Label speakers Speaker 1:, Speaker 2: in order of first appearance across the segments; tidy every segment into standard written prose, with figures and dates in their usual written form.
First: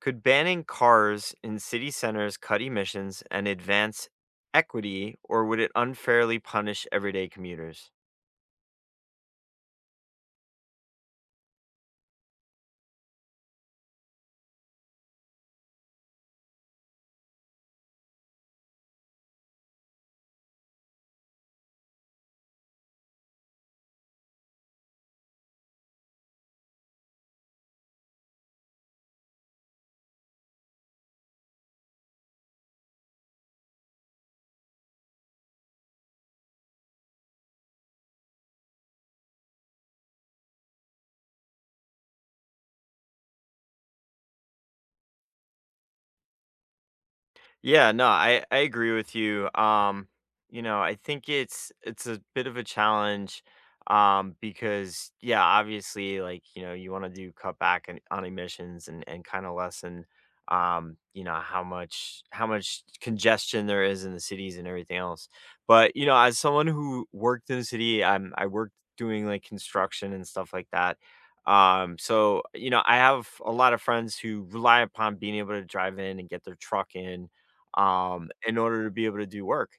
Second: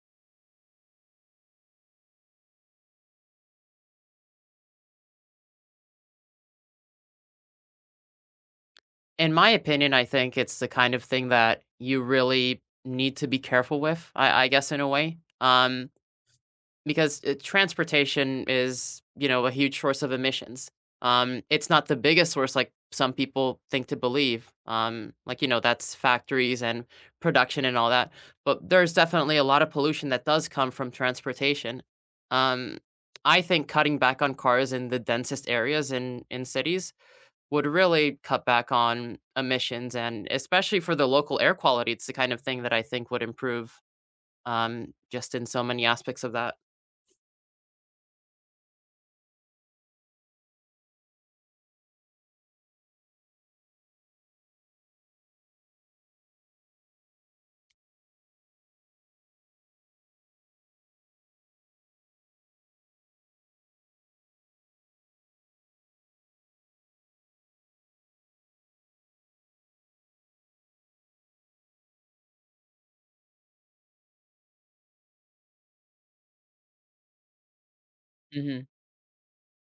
Speaker 1: Could banning cars in city centers cut emissions and advance equity, or would it unfairly punish everyday commuters?
Speaker 2: In my opinion, I think it's the kind of thing that you really need to be careful with, I guess, in a way, because transportation is, you know, a huge source of emissions. It's not the biggest source, like some people think to believe. That's factories and production and all that. But there's definitely a lot of pollution that does come from transportation. Um, I think cutting back on cars in the densest areas in cities would really cut back on emissions, and especially for the local air quality, it's the kind of thing that I think would improve, just in so many aspects of that.
Speaker 1: Yeah, no, I agree with you. You know, I think it's a bit of a challenge because yeah, obviously you want to do cut back on emissions and kind of lessen how much congestion there is in the cities and everything else. But, you know, as someone who worked in the city, I worked doing like construction and stuff like that. I have a lot of friends who rely upon being able to drive in and get their truck in
Speaker 2: Mhm.
Speaker 1: order to be able to do work.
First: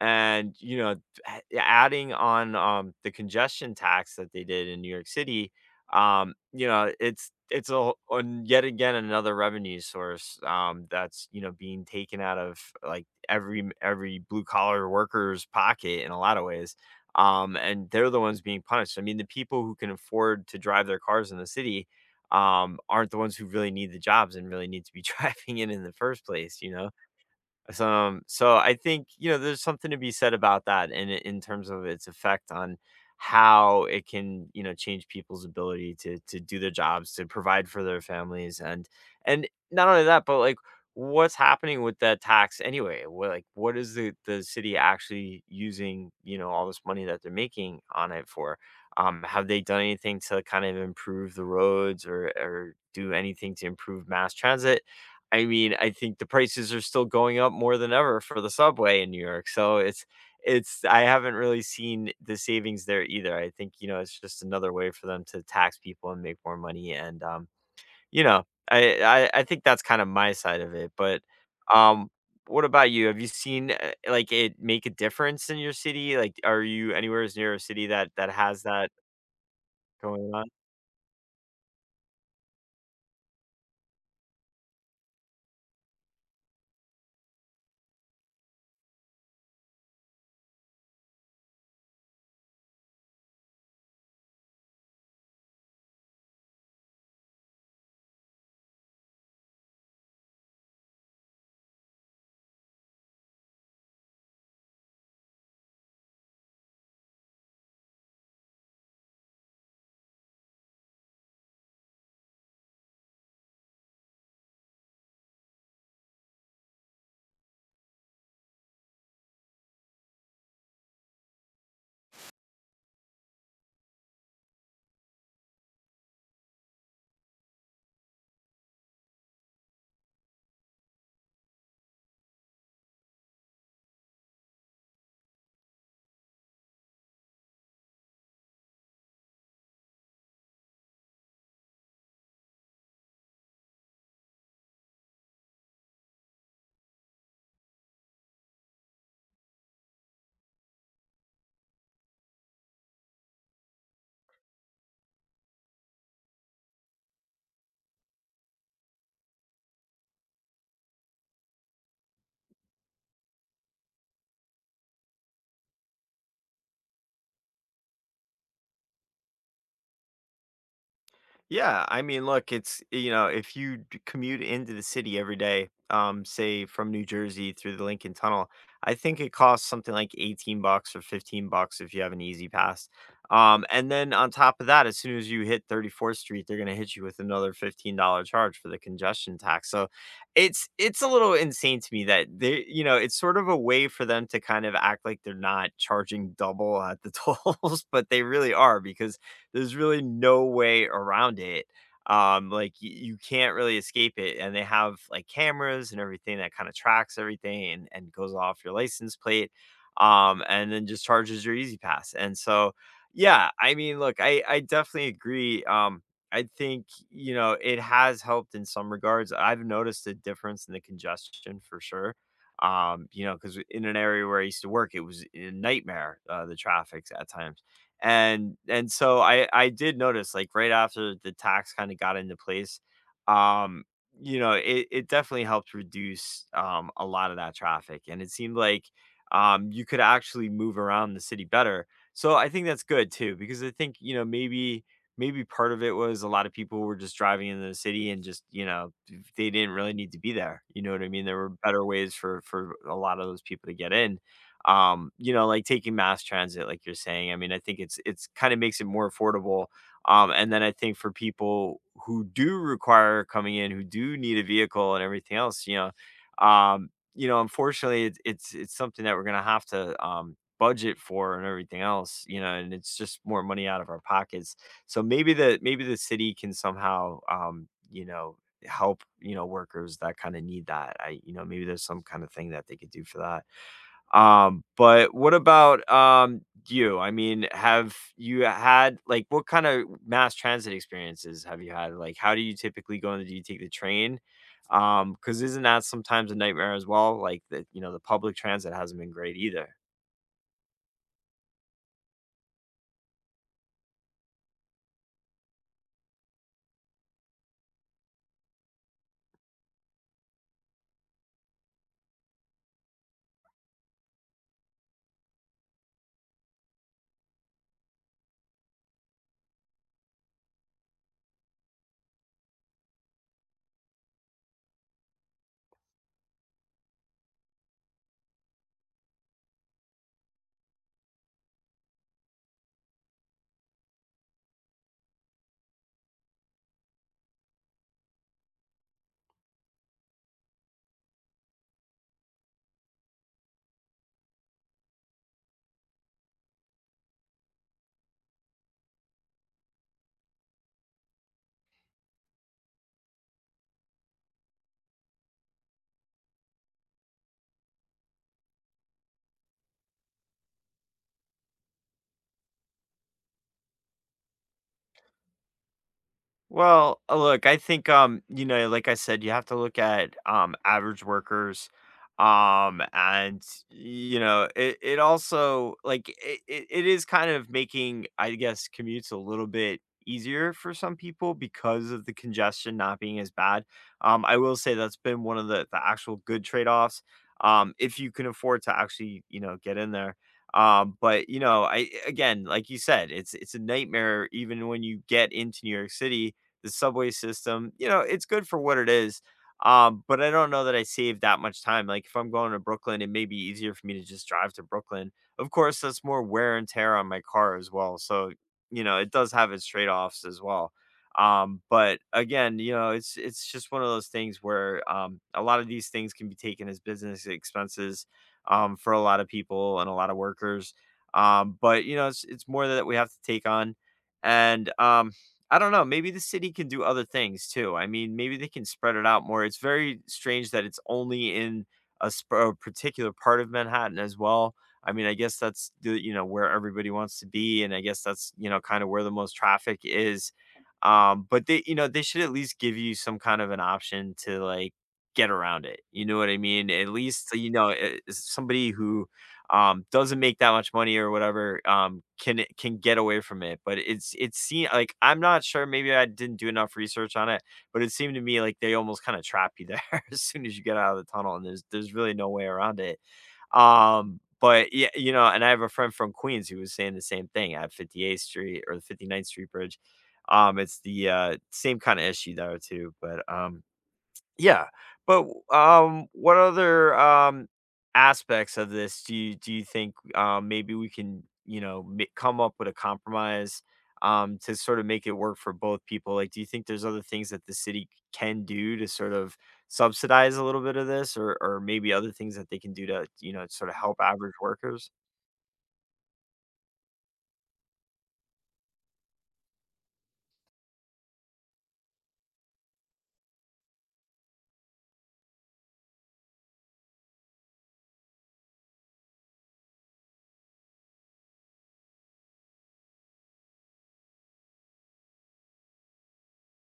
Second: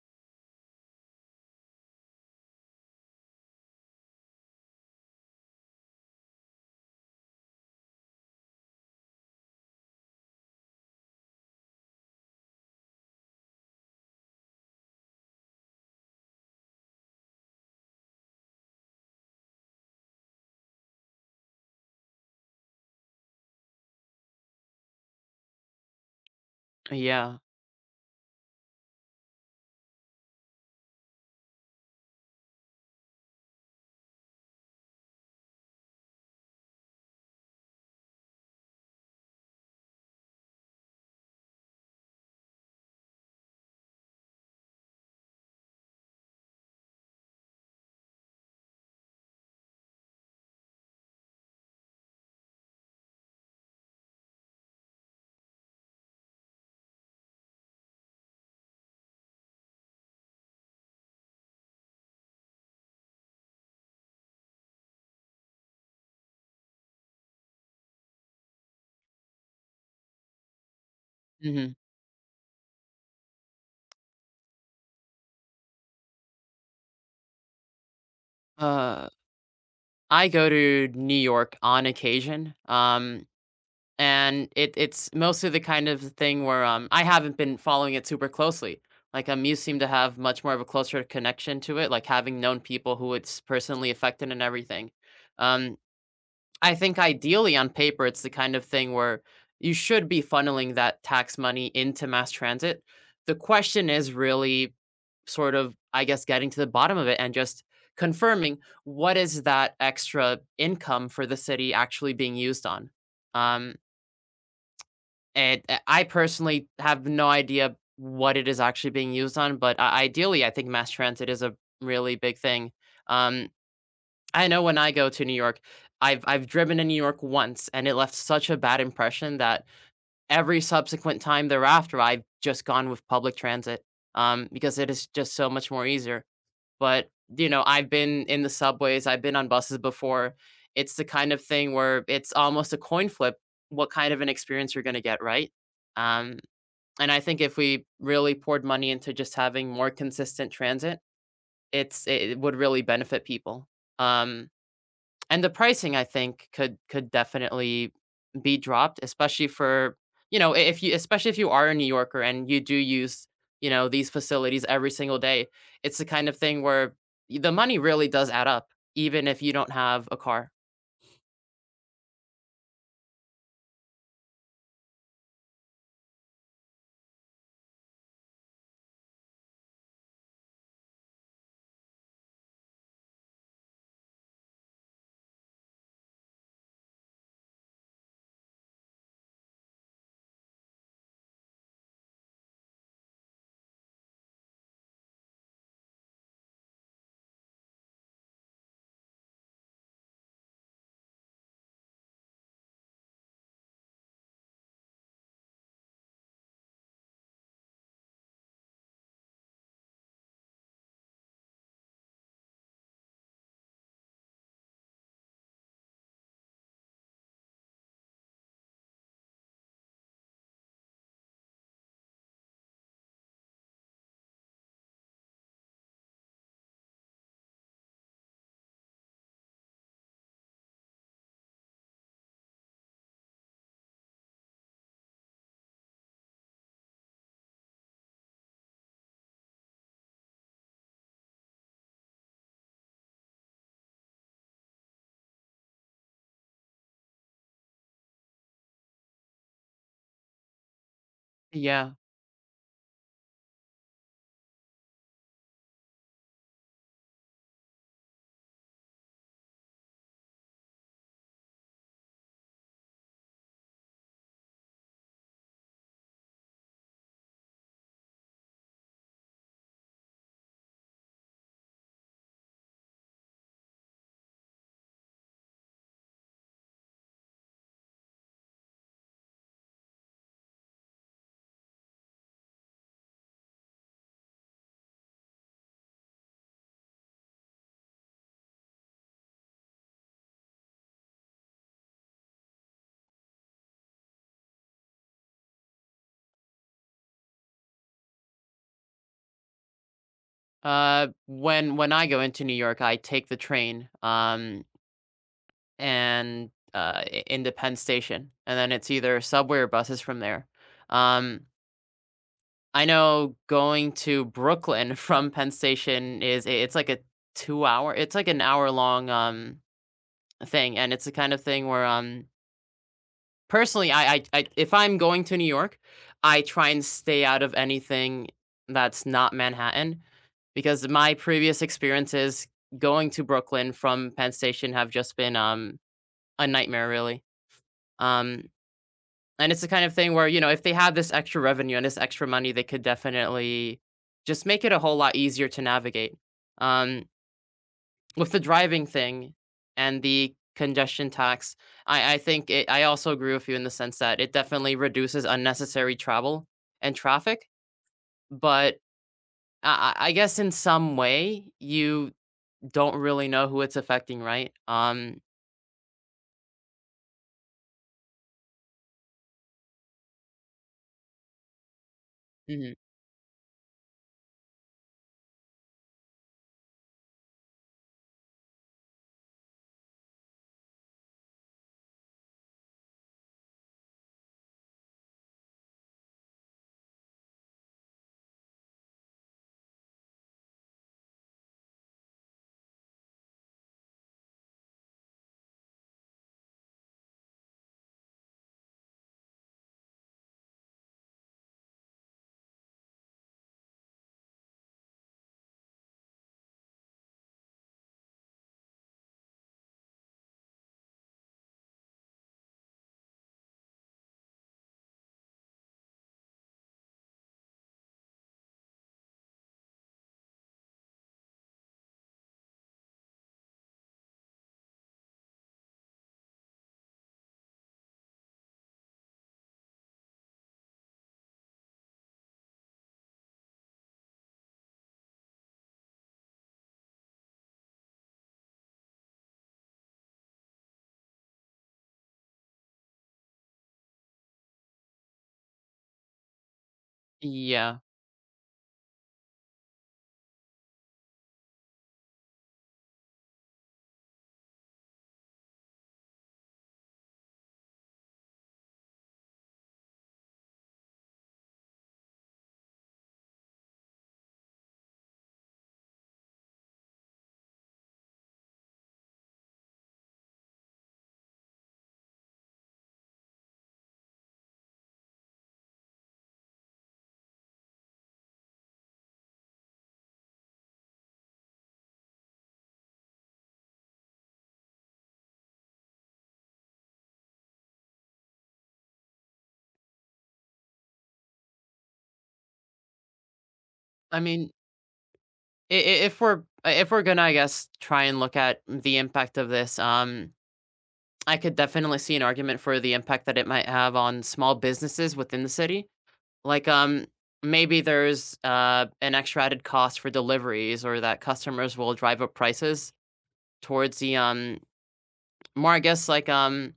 Speaker 1: And, you know, a adding on, the congestion tax that they did in New York City, it's a wh on yet again another revenue source, that's, you know, being taken out of, like, every blue collar worker's pocket in a lot of ways, and they're the ones being punished. I mean, the people who can afford to drive their cars in the city, aren't the ones who really need the jobs and really need to be driving it in the first place, you know?
Speaker 2: Yeah.
Speaker 1: So, I think, you know, there's something to be said about that in terms of its effect on how it can, you know, change people's ability to do their jobs, to provide for their families and not only that, but like what's happening with that tax anyway? What is the city actually using, you know, all this money that they're making on it for? Have they done anything to kind of improve the roads or do anything to improve mass transit? I mean, I think the prices are still going up more than ever for the subway in New York, so it's I haven't really seen the savings there either. I think, you know, it's just another way for them to tax people and make more money and, you know, I think that's kind of my side of it, but,
Speaker 2: Mhm.
Speaker 1: um, what about you? Have you seen, like, it make a difference in your city? Like, are you anywhere as near a city that has that
Speaker 2: Uh, I
Speaker 1: going on?
Speaker 2: go to New York on occasion, and it's mostly the kind of thing where, I haven't been following it super closely. Like, you seem to have much more of a closer connection to it, like having known people who it's personally affected and everything. Um, I think ideally on paper, it's the kind of thing where you should be funneling that tax money into mass transit. The question is really sort of, I guess, getting to the bottom of it and just confirming what is that extra income for the city actually being used on. Um, and I personally have no idea what it is actually being used on, but ideally, I think mass transit is a really big thing. Um, I know when I go to New York, I've driven in New York once and it left such a bad impression that every subsequent time thereafter I've just gone with public transit because it is just so much more easier. But you know, I've been in the subways, I've been on buses before. It's the kind of thing where it's almost a coin flip what kind of an experience you're going to get, right? Um and I think if we really poured money into just having more consistent transit, it would really benefit people. Um and the pricing I think could definitely be dropped, especially for, you know, if you especially if you are a New Yorker and you do use, you know, these facilities every single day. It's the kind of thing where the money really does add up, even if you don't have a car.
Speaker 1: Yeah, I mean, look, it's you know, if you commute into the city every day, say from New Jersey through the Lincoln Tunnel, I think it costs something like 18 bucks or 15 bucks if you have an easy pass. And then on top of that, as soon as you hit 34th Street, they're gonna hit you with another $15 charge for the congestion tax. So it's a little insane to me that they you know, it's sort of a way for them to kind of act like they're not charging double at the tolls, but they really are because there's really no way around it. You can't really escape it. And they have like cameras and everything that kind of tracks everything and goes off your license plate. And then just charges your easy pass. And so, yeah, I mean, look, I definitely agree. I think, you know, it has helped in some regards. I've noticed a difference in the congestion for sure you know because in an area where I used to work it was a nightmare, the traffic at times, and so I did notice like right after the tax kind of got into place, um, it, it definitely helped reduce a lot of that traffic. And it seemed like you could actually move around the city better. So I think that's good too, because I think, you know, maybe part of it was a lot of people were just driving into the city and just, you know, they didn't really need to be there. You know what I mean? There were better
Speaker 2: Yeah.
Speaker 1: ways for a lot of those people to get in you know, like taking mass transit, like you're saying. I mean, I think it's kind of makes it more affordable. And then I think for people who do require coming in, who do need a vehicle and everything else, unfortunately, it's something that we're gonna have to budget for and everything else, you know, and it's just more money out of our pockets. So maybe the city can somehow, you know, help you know workers that kind of need that. I you know maybe there's some kind of thing that they could do for that. But what about, you? I mean, have you had what kind of mass transit experiences have you had? Like, how do you typically go in? Do you take the train? Because 'cause isn't that sometimes a nightmare as well? Like the you know, the public transit hasn't been great either.
Speaker 2: When I go into New York, I take the train, and, I in the Penn Station, and then it's either subway or buses from there. Um I know going to Brooklyn from Penn Station is it's like a 2 hour it's like an hour-long, thing, and it's the kind of thing where, personally, I if I'm going to New York, I try and stay out of anything that's not Manhattan, because my previous experiences going to Brooklyn from Penn Station have just been, a nightmare, really. Um And it's the kind of thing where, you know, if they had this extra revenue and this extra money, they could definitely just make it a whole lot easier to navigate. Um, with the driving thing and the congestion tax, I think I also agree with you in the sense that it definitely reduces unnecessary travel and traffic. But I guess in some way, you don't really know who it's affecting, right?
Speaker 1: Well, look, I think you know, like I said, you have to look at average workers.
Speaker 2: Mhm,
Speaker 1: And you know, it also like it is kind of making, I guess, commutes a little bit easier for some people because of the congestion not being as bad. I will say that's been one of the actual good trade-offs. If you can afford to actually, you know, get in there but you know I again like you said it's a nightmare even when you get into New York City, the subway system, you know, it's good for what it is. But I don't know that I save that much time. Like if I'm going to Brooklyn, it may be easier for me to just drive to Brooklyn. Of course, that's more wear and tear on my car as well. So, you know, it does have its trade-offs as well. But again, you know, it's just one of those things where a lot of these things can be taken as business expenses for a lot of people and a lot of workers. But you know, it's more that we have to take on. And I don't know. Maybe the city can do other things too. I mean, maybe they can spread it out more. It's very strange that it's only in a particular part of Manhattan as well. I mean, I guess that's the you know where everybody wants to be, and I guess that's you know kind of where the most traffic is. But they you know they should at least give you some kind of an option to like get around it. You know what I mean? At least you know
Speaker 2: yeah.
Speaker 1: somebody who doesn't make that much money or whatever, can get away from it. But it's it seem like I'm not sure. Maybe I didn't do enough research on it, but it seemed to me like they almost kind of trap you there as soon as you get out of the tunnel, and there's really no way around it. But yeah, you know, and I have a friend from Queens who was saying the same thing at 58th Street or the 59th Street Bridge. It's the same kind of issue there too. But yeah, but, what other, aspects of this do you think, maybe we can, you know, ma come up with a compromise, to sort of make it work for both people? Like, do you think there's other things that the city can do to sort of subsidize a little bit of this or maybe other things that they can do to, you know, sort of help
Speaker 2: I
Speaker 1: average
Speaker 2: mean,
Speaker 1: workers?
Speaker 2: if we're if we're gonna, I guess, try and look at the impact of this, I could definitely see an argument for the impact that it might have on small businesses within the city. Like, maybe there's an extra added cost for deliveries, or that customers will drive up prices towards the more, I guess, like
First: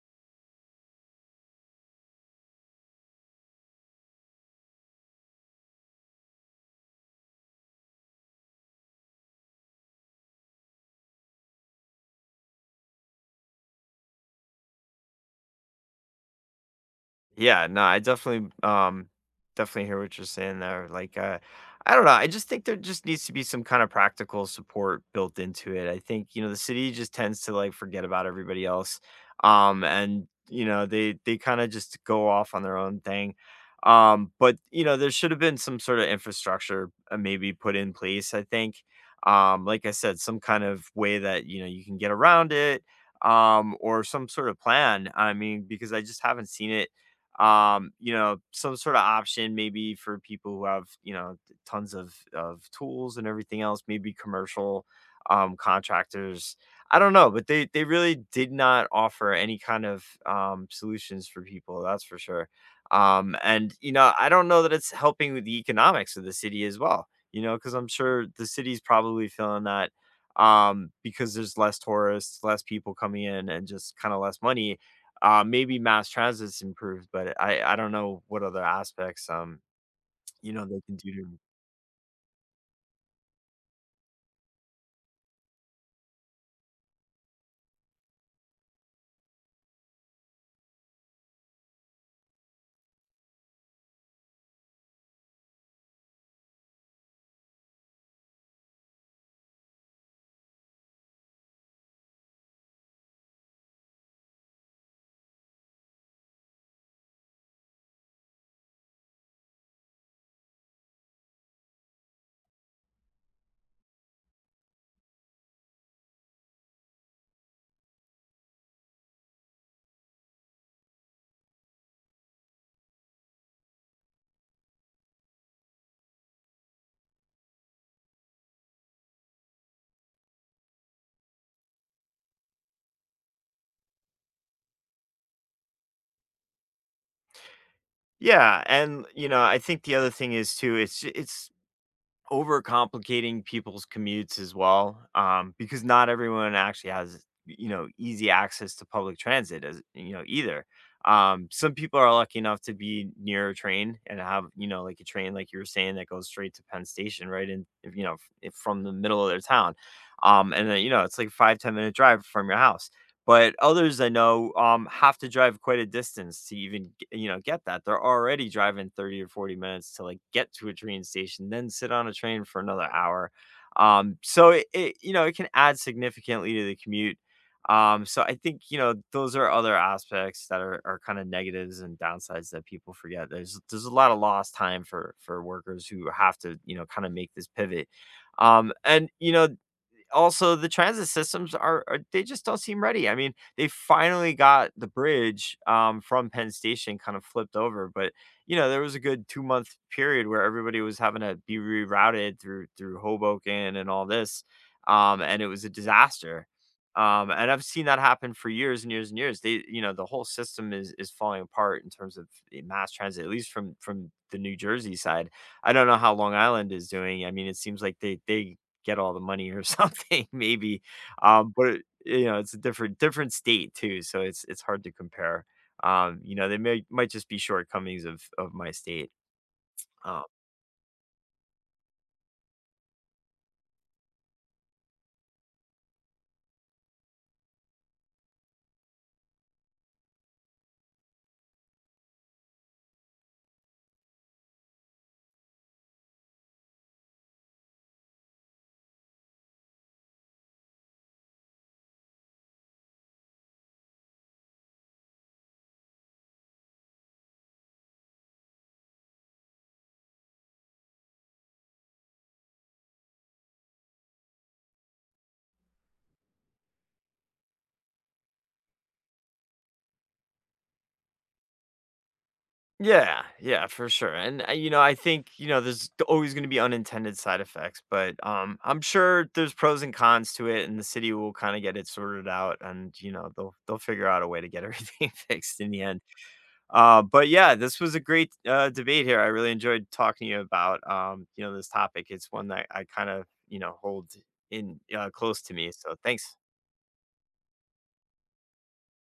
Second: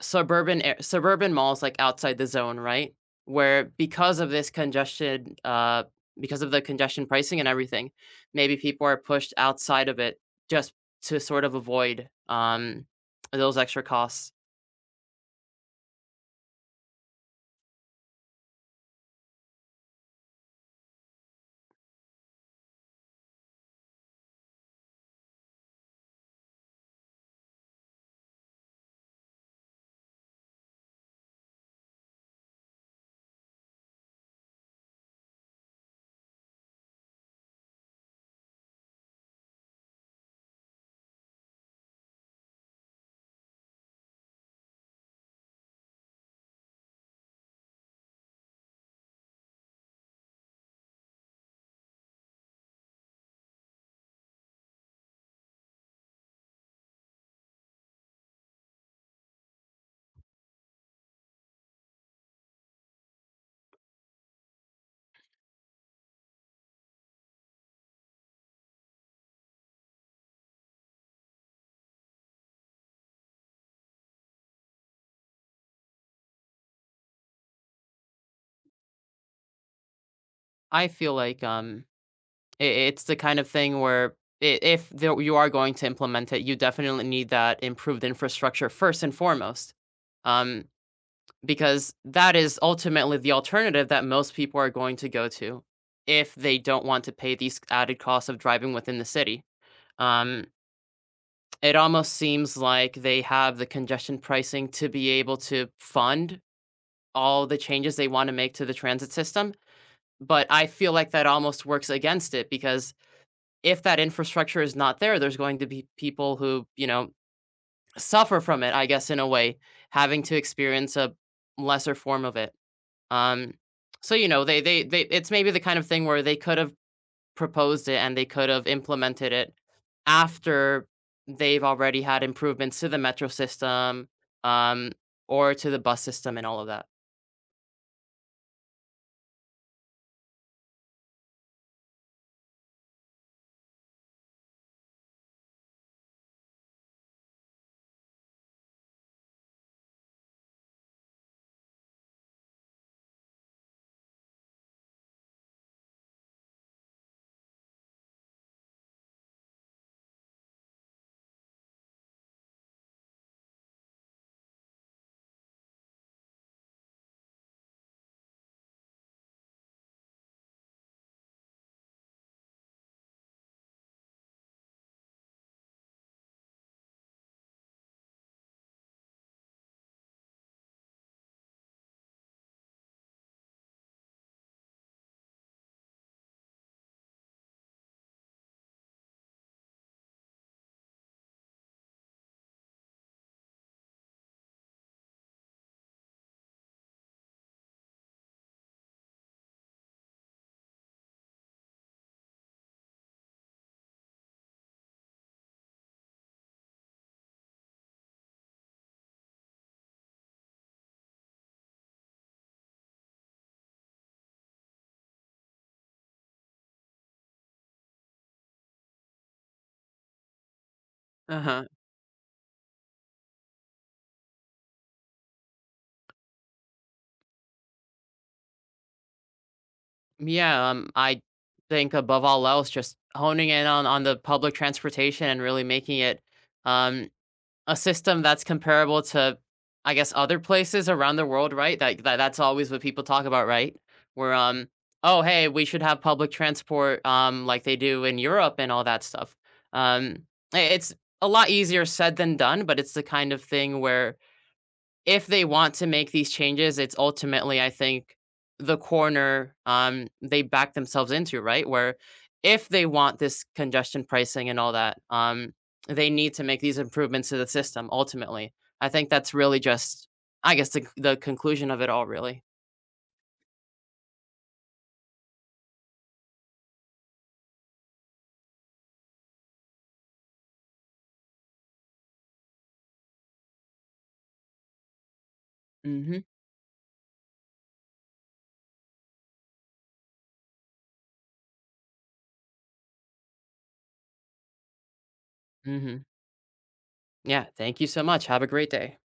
Speaker 2: suburban malls like outside the zone, right? Where because of this congestion, because of the congestion pricing and everything, maybe people are pushed outside of it just to sort of avoid those extra costs.
Speaker 1: Yeah, no, I definitely, definitely hear what you're saying there. Like, I don't know. I just think there just needs to be some kind of practical support built into it. I think you know the city just tends to like forget about everybody else, and you know they kind of just go off on their own thing. But you know there should have been some sort of infrastructure, maybe put in place. I think, like I said, some kind of way that you know you can get around it, or some sort of plan. I mean because I just haven't seen it. You know some sort of option maybe for people who have you know tons of tools and everything else, maybe commercial contractors. I don't know, but they really did not offer any kind of solutions for people, that's for sure. And you know I don't know that it's helping with the economics of the city as well, you know, because I'm sure the city's probably feeling that, because there's less tourists, less people coming in and just kind of less money. Maybe mass transit's improved, but I don't know what other aspects, you know, they
Speaker 2: I
Speaker 1: can do
Speaker 2: feel
Speaker 1: to.
Speaker 2: like I it's the kind of thing where if there, you are going to implement it, you definitely need that improved infrastructure first and foremost. Um, because that is ultimately the alternative that most people are going to go to if they don't want to pay these added costs of driving within the city. Um, it almost seems like they have the congestion pricing to be able to fund all the changes they want to make to the transit system. But I feel like that almost works against it because if that infrastructure is not there, there's going to be people who, you know, suffer from it, I guess, in a way, having to experience a lesser form of it. Um, so, you know, they it's maybe the kind of thing where they could have proposed it and they could have implemented it after they've already had improvements to the metro system, um, or to the bus system and all of that.
Speaker 1: Yeah, and, you know, I think the other thing is too, it's overcomplicating people's commutes as well, because not everyone actually has, you know, easy access to public transit as you know, either. Some people are lucky enough to be near a train and have, you know, like a train, like you were saying, that goes straight to Penn Station, right? And you know, from the middle of their town. And then, you know, it's like a 5, 10 minute drive from your house. But others I know, have to drive quite a distance to even, g you know, get that. They're already driving 30 or 40 minutes to, like, get to a train station, then sit on a train for another hour. So it it you know, it can add significantly to the commute. So I think, you know, those are other aspects that are kinda negatives and downsides that people forget. There's a lot of lost time for workers who have to, you know, kinda make this pivot. And, you know, also the transit systems are they just don't seem ready. I mean, they finally got the bridge, from Penn Station kind of flipped over, but, you know, there was a good 2-month period where everybody was having to be rerouted through through Hoboken and all this, and it was a disaster. And I've seen that happen for years and years and years. They you know, the whole system is falling apart in terms of the mass transit, at least from the New Jersey side. I don't know how Long Island is doing. I mean, it seems like they get all the money or something maybe,
Speaker 2: Uh-huh.
Speaker 1: you know, it's a different state too, so it's hard to compare. You know, they may might just be shortcomings of my state. Um
Speaker 2: Yeah, I think above all else, just honing in on the public transportation and really making it um a system that's comparable to, I guess, other places around the world, right? That's always what people talk about, right? Where oh hey, we should have public transport like they do in Europe and all that stuff. Um, it's a lot easier said than done, but it's the kind of thing where if they want to make these changes, it's ultimately, I think, the corner they back themselves into, right? Where if they want this congestion pricing and all that, they need to make these improvements to the system ultimately. I think that's really just, I guess, the conclusion of it all, really.
Speaker 1: Yeah, yeah, for sure, and, you know, I think, you know, there's always gonna be unintended side effects, but, I'm sure there's pros and cons to it, and the city will kinda get it sorted out, and, you know, they'll figure out a way to get everything fixed in the end.
Speaker 2: Hmm.
Speaker 1: But yeah, this was a great debate here. I really enjoyed talking to you about you know this topic. It's one that I kind of you know hold in, close to me. So
Speaker 2: Hmm.
Speaker 1: thanks.
Speaker 2: Yeah. Thank you so much. Have a great day.